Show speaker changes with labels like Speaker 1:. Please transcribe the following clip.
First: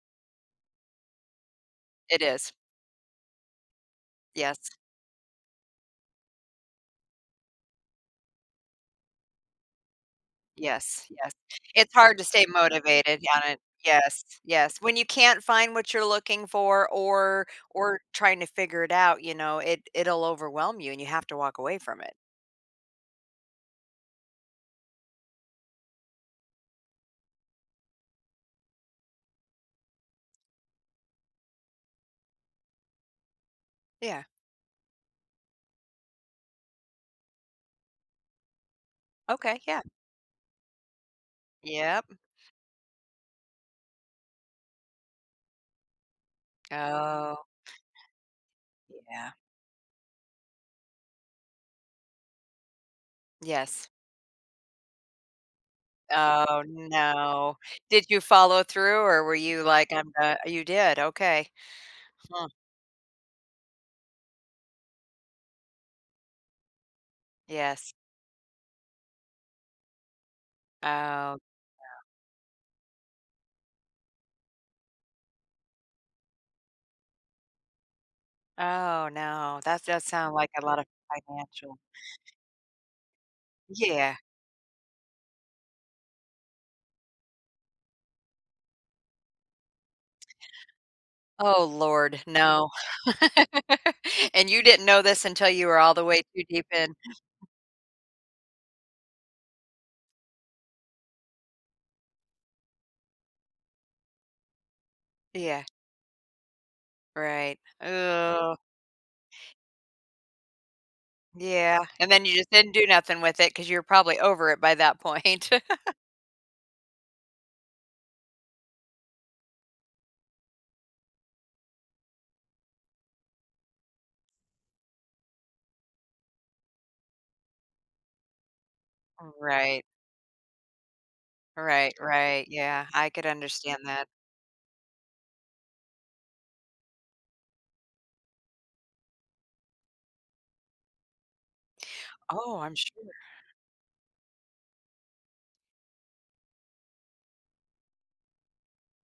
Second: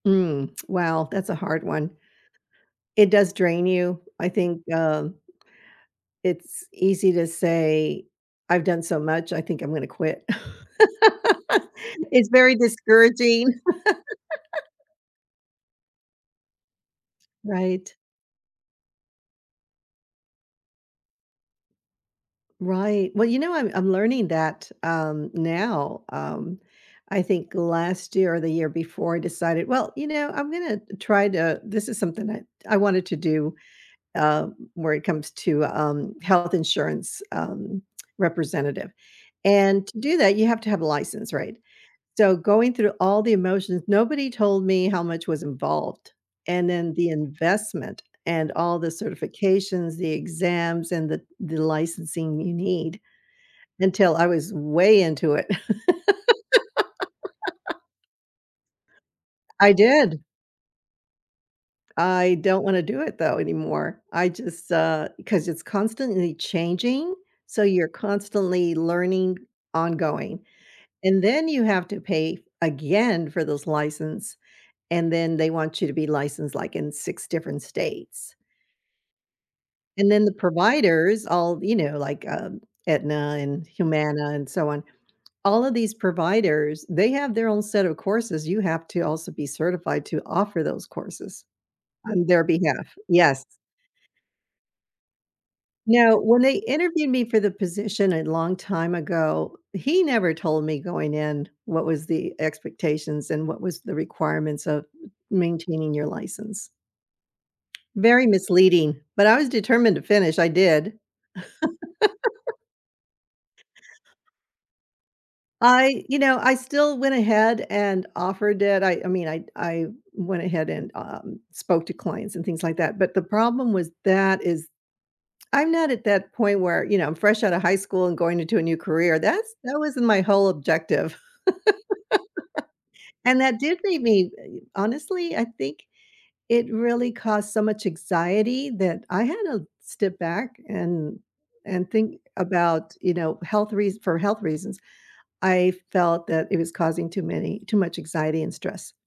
Speaker 1: Mm, well, that's a hard one.
Speaker 2: It is.
Speaker 1: It does drain you, I think,
Speaker 2: Yes.
Speaker 1: um, it's easy to say, "I've done so much, I think I'm gonna quit."
Speaker 2: Yes, yes. It's hard to
Speaker 1: It's
Speaker 2: stay
Speaker 1: very
Speaker 2: motivated
Speaker 1: discouraging.
Speaker 2: on it. Yes, yes. When you can't find what you're looking for or
Speaker 1: Right.
Speaker 2: or trying to figure it out, you know, it it'll overwhelm you and you have to walk away from it.
Speaker 1: Right, well, you know, I'm I'm learning that, um, now, um, I think last year or the year before I decided, "Well, you know, I'm gonna try to" this is something that I wanted to do,
Speaker 2: Yeah.
Speaker 1: uh, where it comes to, um, health insurance, um, representative,
Speaker 2: Okay, yeah.
Speaker 1: and to do that, you have to have a license, right?
Speaker 2: Yep.
Speaker 1: So, going through all the emotions, nobody told me how much was involved, and then the
Speaker 2: Oh.
Speaker 1: investment, and all the
Speaker 2: Yeah.
Speaker 1: certifications, the exams, and the the licensing you need,
Speaker 2: Yes.
Speaker 1: until I was way into it.
Speaker 2: Oh no. Did you follow through or were you
Speaker 1: I
Speaker 2: like, "I'm,
Speaker 1: did.
Speaker 2: uh" oh, you did? Okay.
Speaker 1: I
Speaker 2: Hmm.
Speaker 1: don't want to do it though anymore. I just, uh, 'cause it's constantly changing, so you're
Speaker 2: Yes.
Speaker 1: constantly learning, ongoing,
Speaker 2: Oh,
Speaker 1: and
Speaker 2: yeah.
Speaker 1: then you have to pay again for those license, and then they want you to be licensed, like, in 6 different states.
Speaker 2: Oh, no. That does
Speaker 1: And then the
Speaker 2: sound like a lot of
Speaker 1: providers, all, you
Speaker 2: financial
Speaker 1: know, like, um, Aetna and
Speaker 2: Yeah.
Speaker 1: Humana and so on, all of these providers, they have their own set of courses, you have to also be certified to offer those courses
Speaker 2: Oh Lord,
Speaker 1: on their
Speaker 2: no.
Speaker 1: behalf Yes.
Speaker 2: And you didn't know this until you were all the
Speaker 1: Now,
Speaker 2: way
Speaker 1: when
Speaker 2: too
Speaker 1: they
Speaker 2: deep in.
Speaker 1: interviewed me for the position a long time ago, he never told me going in what was the expectations and what was the requirements of
Speaker 2: Yeah.
Speaker 1: maintaining your license.
Speaker 2: Right.
Speaker 1: Very
Speaker 2: Ooh.
Speaker 1: misleading, but I was determined to finish. I did.
Speaker 2: Yeah, and then you just didn't do nothing with it ‘cause you're probably over it by that point.
Speaker 1: I you know, I still went ahead and offered it. I I mean I I went ahead and, um, spoke to clients and things like that, but the problem was that is I'm not at that point where, you know, I'm fresh out of high school and going into a new career. That's that
Speaker 2: Right.
Speaker 1: wasn't my whole objective,
Speaker 2: Right, right. Yeah. I could
Speaker 1: and that did
Speaker 2: understand
Speaker 1: make
Speaker 2: that.
Speaker 1: me, honestly, I think it really caused so much anxiety that I had to step back and and think
Speaker 2: Oh, I'm
Speaker 1: about,
Speaker 2: sure
Speaker 1: you know, health reas for health reasons. I felt that it was causing too many too much anxiety and stress.